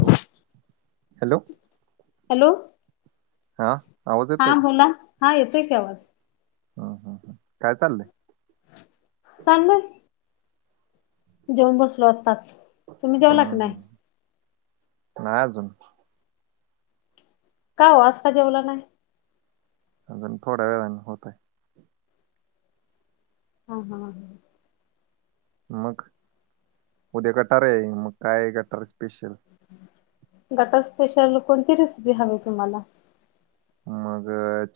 Hello! Hello! Hello हा आवाज येतोय हा का? बोला हा येतोय की आवाज हा हा हा काय चाललंय? चालय जेऊन बसलोय आताच तुम्ही जेवला का नाही. ना अजुून का हो आज का जेवला नाही अजून थोड्या वेळाने होतंय ह ह ह मग उद्या गटारी आहे मग काय कटार स्पेशल? गटारी स्पेशल कोणती रेसिपी हवी तुम्हाला? मग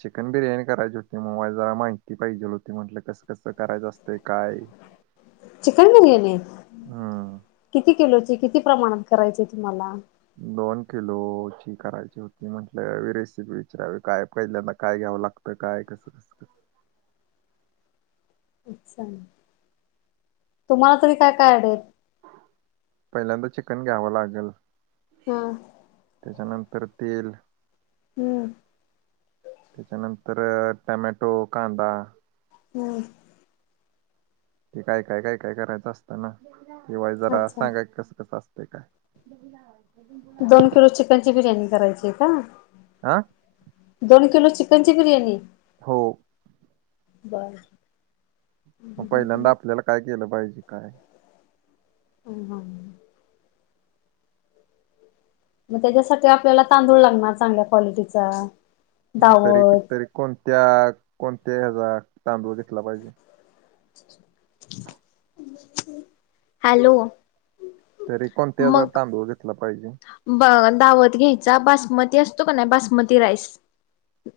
चिकन बिर्याणी करायची होती मग मला जरा माहिती पाहिजे होती म्हटलं कसं कसं करायचं असतं? ते काय? चिकन बिर्याणी हम्म. किती किलोची किती प्रमाणात करायची तुम्हाला? दोन किलो ची करायची होती म्हटलं रेसिपी विचारावी काय पहिल्यांदा काय घ्यावं लागतं. तर काय कसं कसं? अच्छा! तुम्हाला तरी काय काय अडल पहिल्यांदा चिकन घ्यावं लागेल. हा त्याच्यानंतर तेल हम्म त्याच्यानंतर टोमॅटो, कांदा हम् ते काय काय काय काय करायचं असतं ना वाइस जरा अच्छा सांगा की [unintelligible] कसं कसं असत काय ते? दही, ला लिंबू दोन किलो चिकन ची बिर्याणी करायची का? आ.. दोन किलो चिकन ची बिर्याणी. हो बरं.. मग पहिल्यांदा आपल्याला काय केलं पाहिजे काय? हमं हमं मग त्याच्यासाठी आपल्याला तांदूळ लागणार चांगल्या क्वालिटीचा. तरी दावत तरी कोणत्या कोणत्या हेचा तांदूळ घेतला पाहिजे. [inaudible] [unintelligible] हॅलो! तरी कोणत्या हयाचा मग तांदूळ घेतला पाहिजे? ब दावत घ्यायचा बासमती असतो का नाही बासमती राईस.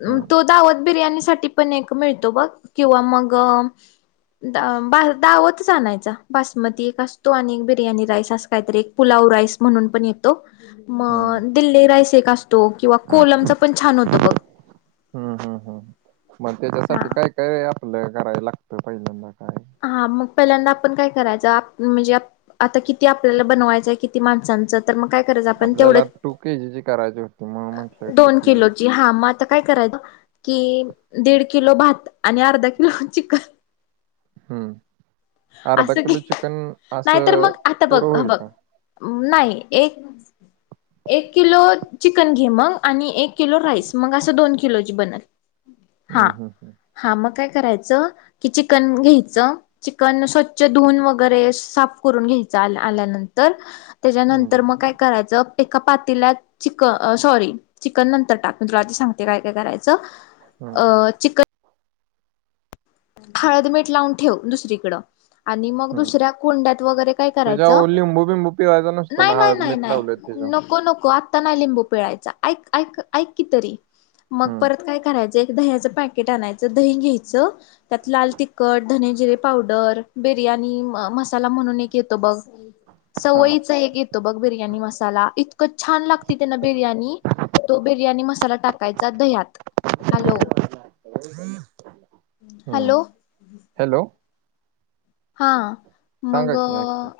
हम्म तो दावत बिर्याणी साठी पण एक मिळतो बघ किंवा मग दा बा दावतच आणायचा बासमती एक असतो आणि बिर्याणी राईस अस काहीतरी एक, पुलाव राईस म्हणून पण एक हम्म मग दिल्ली रायस एक असतो किंवा कोलमचा पण छान होतो बघ हम् हम्म हम् मग हा त्याच्यासाठी काय काय आपलं कराय लागतं पहिल्यांदा काय? हा मग पहिल्यांदा आपण काय करायचं म्हणजे? आता किती आपल्याला बनवायचंय किती माणसांचं? तर मग काय करायचं आपण तेवढ आपल्याला टू के जीची करायची होती म्हणून म्हंटलं दोन किती किलोची तर हा मग आता काय करायचं की दीड किलो भात आणि अर्धा किलो चिकन हम्म अर्धा असं घे किलो चिकन नाहीतर असं मग आता बघ पुरं होईल बघ का? नाही एक एक किलो चिकन घे मग आणि एक किलो राईस मग असं दोन किलोची बनंल. हम् हम हमं हा मग काय करायचं कि चिकन घ्यायचं चिकन स्वच्छ धुऊन वगैरे साफ करून घ्यायचं आल्यानंतर हम्म त्याच्यानंतर बर मग काय करायचं एका पातेल्यात चिकन सॉरी चिकन नंतर टाक मी तुला ते सांगते काय काय करायचं हम्म अं-चिकन हळदमीठ लावून ठेव दुसरीकडं आणि मग हम्म दुसऱ्या कोंड्यात वगैरे काय करायचं त्याच्यावर लिंबू बिंबू पिवायचा नसतो ना नाही नाही हळद नाही मीठ लावलेत नाही त्याच्यावर नको नको आत्ता नाही लिंबू पिळायचा ऐक ऐक ऐक तरी मग हम्म परत काय करायचं एक दह्याचं पॅकेट आणायचं दही घ्यायचं त्यात लाल तिखट धने जिरे पावडर बिर्याणी मसाला म्हणून एक येतो बघ [inaudible] सवयीचा एक येतो बघ बिर्याणी मसाला इतकं छान लागते त्यांनं बिर्याणी तो बिर्याणी मसाला टाकायचा दह्यात हॅलो हम्म हॅलो हॅलो हा सांगा मग की ऐकतो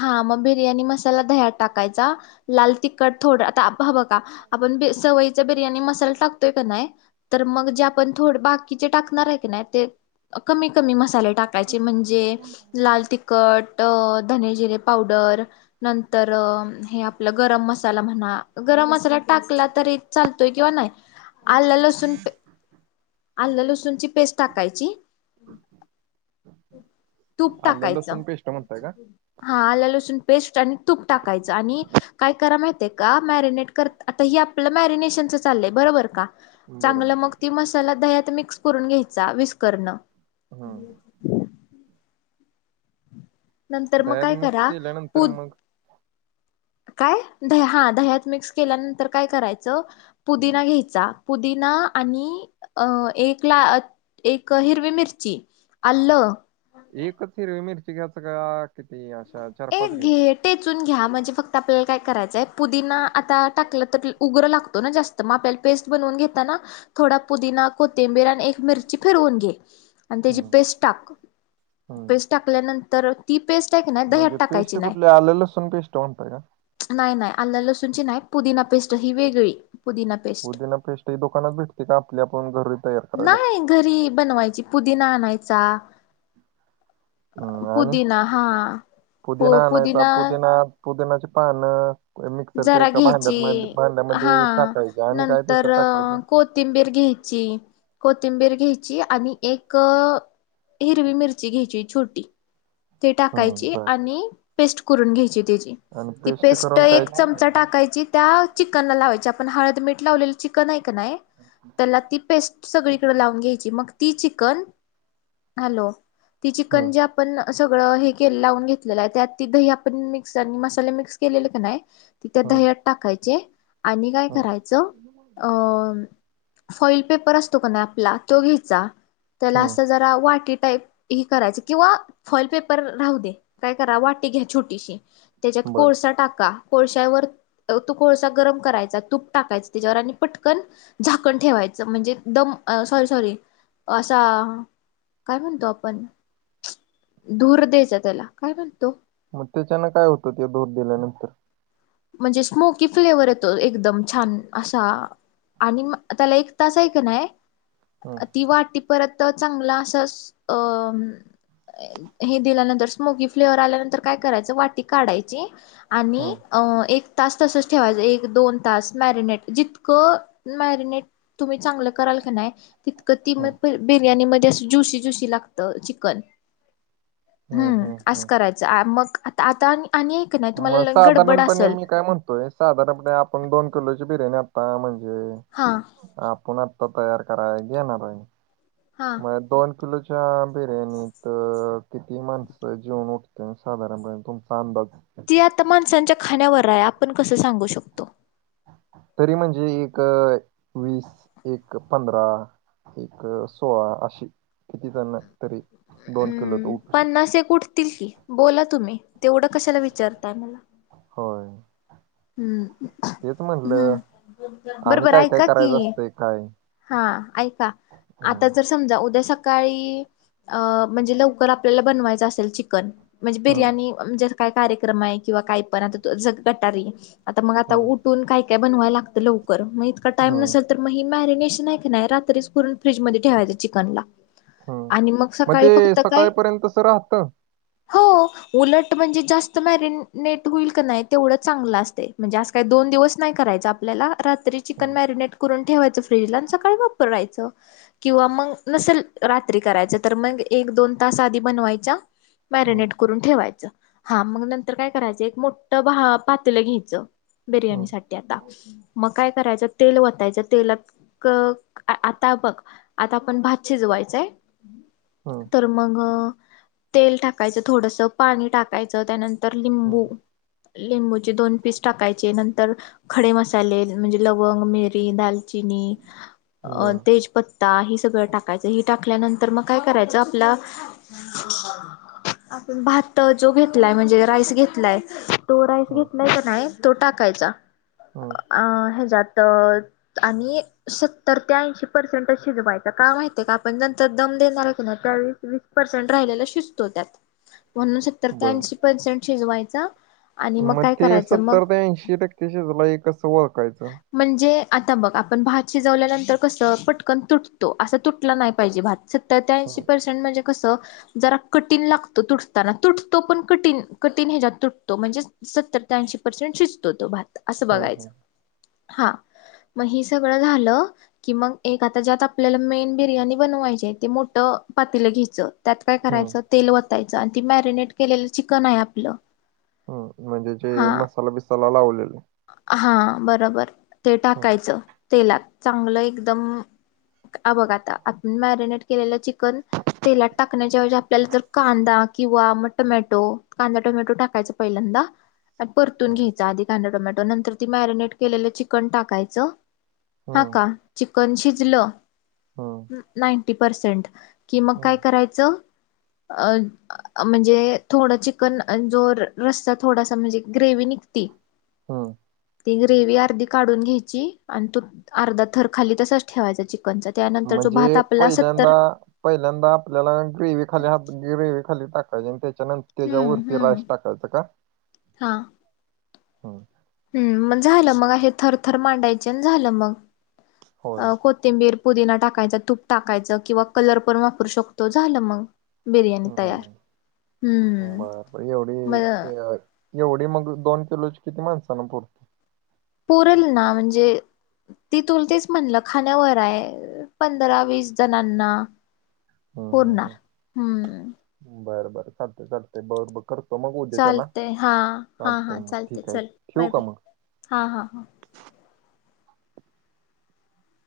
हा म बिर्याणी मसाला दह्यात टाकायचा लाल तिखट थोडं आता ह बं का आपण सवयीचा बिर्याणी मसाला टाकतोय कनाही तर मग जे आपण थोड बाकीचे टाकणार आहे की नाही ते कमी कमी मसाले टाकायचे म्हणजे लाल तिखट धने जिरे पावडर नंतर हे आपलं गरम मसाला म्हणा गरम मसाला टाकला तरी चालतोय किंवा नाही आलं लसूण आलं लसूणची पेस्ट टाकायची [inaudible] तूप आलं टाकायचं लसूण पेस्ट म्हणताय का हा आलं लसूण पेस्ट आणि तूप टाकायचं आणि काय करा माहतीय का मॅरिनेट कर आता हे आपलं मॅरिनेशनचं चाललंय बरोबर का बरं चांगलं बरं बरं मग ती मसाला दह्यात मिक्स करून घ्यायचा मिस्करणं हा नंतर मग दह्यात काय मिक्स करा केल्यानंतर पू मग काय द हा दह्यात मिक्स केल्यानंतर काय करायचं हम्म. पुदिना घ्याय चा पुदीना आणि अ एक ला एक हिरवी मिरची आलं एकचं हिरवी मिरची घ्यायचं का किती अशा चार पाच एक घ्यायच्या घे टेचून घ्या म्हणजे फक्त आपल्याला काय करायचंय पुदीना आता टाकलं तर उग्र लागतो ना जास्त मग आपल्याला पेस्ट बनवून घेताना थोडा पुदीना कोथिंबीर आणि एक मिरची फिरवून घे. आणि त्याची हम्म पेस्ट टाक हम्म. पेस्ट टाकल्यानंतर ती पेस्ट आहे का नाही म्हणजे दह्यात टाकायची पेस्ट कुठली नाही आलं लसुण पेस्ट म्हणताय का नाही नाही आलं लसूणची नाही पुदिना पेस्ट ही वेगळी पुदिना पेस्ट पुदिना पेस्ट ही दुकानात भेटते का आपल्या आपण घरी तयार करावी लागते? नाही घरी बनवायची पुदिना आणायचा. हम्म, आणि पुदीना हा पुदिना आणायचा पुदिना पुदिनाची पानं मिक्सरच्या जरा एका भांड्या घ्यायची हा भांड्यामध्ये टाकायचं आणि काय त्याच्यात नंतर टाकायचं कोथिंबीर घ्यायची कोथिंबीर घ्यायची आणि एक हिरवी मिरची घ्यायची छोटी ते हम्म टाकायची बर आणि पेस्ट करून घ्यायची त्याची आणि ती पेस्ट करून काय एक चमचा टाकायची त्या चिकन ला लावायची आपण हळद मिठ लावलेलं चिकन आहे कनाही त्याला ती पेस्ट सगळीकडे लावून घ्यायची. मग त ती चिकन की हॅलो ती हम्म चिकनची जी आपण. सगळं हे केल लावून घेतलेलं आहे त्यात ती दही पण मिक्स आणि मसाले मिक्स केलेले का नाही. त्या हम्म दह्यत टाकायचे आणि काय हम्म करायचं अं. फॉईल पेपर असतो का ना आपला तो घ्यायचा त्याला हम्म असं जरा वाटी टाईप. हे करायच किंवा फॉईल पेपर राहू दे काय करा वाटे घ्या छोटीशी. त्याच्यात बर कोळसा टाका कोळश्यावर. तू कोळसा गरम करायचा तूप टाकायचा त्याच्यावर आणि पटकन. झाकण ठेवायचं म्हणजे दम सॉरी सॉरी असा. काय म्हूनतो आपन. धूर द्यायचा त्याला काय म्हणतो. मग त्याच्यानं काय होतं या धोर दिल्यानंतर. म्हणजे स्मोकी फ्लेवर येतो एकदम छान असा. आणि म त्याला एक तास ऐक नाय हम्म ती वाटी. परत चांगलं असं अ. हे दिल्यानंतर स्मोकी फ्लेवर आल्यानंतर काय करायचं वाटी काढायची आणि. हम्म अ एक तास तसच ठेवायचं एक दोन तास मॅरिनेट जितकं मॅरिनेट. तुम्ही चांगलं कराल का नाही. तितकं ती म हम्म बिर्याणी मध्ये अस ज्युशी ज्युशी लागत चिकन. हम्म असं करायचं मग आता आता आणि एक नाही तुम्हाला गड पण नेह मी काय म्हणतोय साधारणपणे आपण दोन किलोची बिर्याणी आता म्हणजे. हा. आपण आत्ता तयार कराय घेणार हा मग दोन किलोची. च्या बिर्याणीत अ किती माणसं जीवन उठते साधारणपणे तुमचा अंदाज. ती आता माणसांच्या खाण्यावर आहे आपण कसं सांगू शकतो. तरी म्हणजे एक वीस एक पंधरा. एक सोळा अशी किती त्यांना तरी दोन किलो तर उठू शकतो. तीच की बोला तुम्ही तेवढं कशाला विचारतात. होय. तेच म्हटलं हम्म आणि बरोबर काय काय ऐका की करायचं असतंय काय. हा ऐका आता हम्म जर. समजा उद्या सकाळी अ म्हणजे लवकर आपल्याला बनवायचं असेल चिकन. म्हणजे हम्म बिर्याणी म्हण जे काय कार्यक्रम आहे किंवा काही पण आता गटारी आता मग आता. हम्म काय काय बनवाय लागत लवकर मग टाम हम्म नसेल तर मग ही मॅरीनेशन. नाही का नाही रात्रीच करून फ्रीज मध्ये ठेवायचं चिकनला. हम्म आणि मग सकाळी ते फक्त काय सकाळपर्यंत असं राहतं हो. उलट म्हणजे जास्त मॅरिनेट होईल का नाही तेवढं चांगलं असते म्हणजे आ काही दोन दिवस नाही करायच आप ल्याला रात्री चिकन हम्म मॅरिनेट करून ठेवायचं फ्रीजला आणि सकाळी वापरवायचं. किंवा मग नसेल रात्री करायचं तर मग एक दोन तास आधी बनवायच्या. हम्म मॅरिनेट करून ठेवायचं हा मग नंतर काय करायचं एक मोठं भा पातलं घ्यायचं. बिर्याणी हम्म साठी आता मग काय करायचं तेल वतायचं तेलात. क आता बघ आता आपण भात शिजवायचय हम्म तर. मग तेल टाकायचं थोडस पाणी टाकायचं त्यानंतर लिंबू. लिंबूचे दोन पीस टाकायचे नंतर. खडे मसाले म्हणजे लवंग मिरी दालचिनी हम्म बर तेजपता. ता हि सगळं टाकायचं ही टाकल्यानंतर मग काय करायचं आपला. आपण भात जो घेतलाय म्हणजे राईस घेतलाय. तो राईस हम्म घेतलाचा नाही तो टाकायचा. हम. अ हेजात आणि. सत्तर ते ऐंशी पर्सेंट शिजवायचं का माहितय का आपण जंतर दम देणार आहे का नावीस वीस पर्सेंट राहिला शिजतो त्यात म्हणून बर सतरऐंशी पर्सेंट शिजवायचा. आणि मग काय ते करायचं मग सत्तर ते ऐंशी टक्केशी झाला एक कसं ओळखायचं. म्हणजे आता मग आपण भात शिजवल्यानंतर कसं पटकन तुटतो असं तुटला नाही पाहिजे भात. सत्तरते ऐशी हं, पर्सेंट म्हणजे, कसं जरा कठीण लागतो तुटताना तुटतो पण कठी कठीण ह्याच्यात तुटतो म्हणजे सत्तर ते ऐंशी पर्सेंट शिजतो तो भात असं हं, बघायचं हं, हा. मग ह सगळं झालं. कि मग एक आता ज्यात आपल्याला मेन बिर्याणी बनवायची ते मोठ पातीलं घ्यायचं. त्यात काय करायचं हं, तेल वतायचं आणि ती मॅरिनेट केलेलं चिकन आहे आपलं. ह म्हणजे जे हा मसाला बसाला लावलेले. हा बरोबर ते हं, टाकायचं. तेलात चांगलं एकदम अ बघता आपण मॅरिनेट केलेल्या चि कन तेलात टाकण्याच्या व आपल्याला जर कांदा किंवा मग टोमॅटो कांदा टोमॅटो टाकायचा पहिल्यांदा परतून हं, घ्यायचा आधी कांदा टोमॅटो. नंतर ती मॅरिनेट केलेलं चिकन टाकायचं हा हं, का चिकन शिजलं. हम. नायटी पर्सेंट कि मग काय करायचं. अ म्हणजे थोडं चिकन जोर रस्ता थोडासा म्हणजे ग्रेवी निघती. ह ती ग्रेव अर्धी काढून घ्यायची आणि तो अर्धा थर खाली तसच ठेवायचा चिकनचा. त्यानंतर जो म्हणजे भात आपला पहिल्यांद सत्तर पहिल्यांदा आपल्याला ग्रेव खाली ग्रेव खाली टाकायचे आणि त्याच्यानंतर हम्म त्याच्यावरती हम्म. राईस टाकायचं का ह. ह् मग झालं मग असे थरथर मांडायचे झालं होय मगअ को तेबीर पोदीना टाकायचं तूप टाकायचं किंवा कलर पण वापरू शकतो झालं मग. बिर्याणी तयार हम हम्म बापरे एवढ मग ते एवढी मग दोन किलोची किती माणस ना पुरत. पुरल ना म्हणजे, ती तुल तेच म्हणलं खाण्यावर आहे पंधरा वीस जणांना. हम् हम् पुरणार. हम् हम्म बर बर चालते चालते बरो बर करत. त मग उद्या चला चालतय हा हा चालत आहे हा मग चालते ठीक आहे चल ठेव बाय का बाय मग. हा हा हा.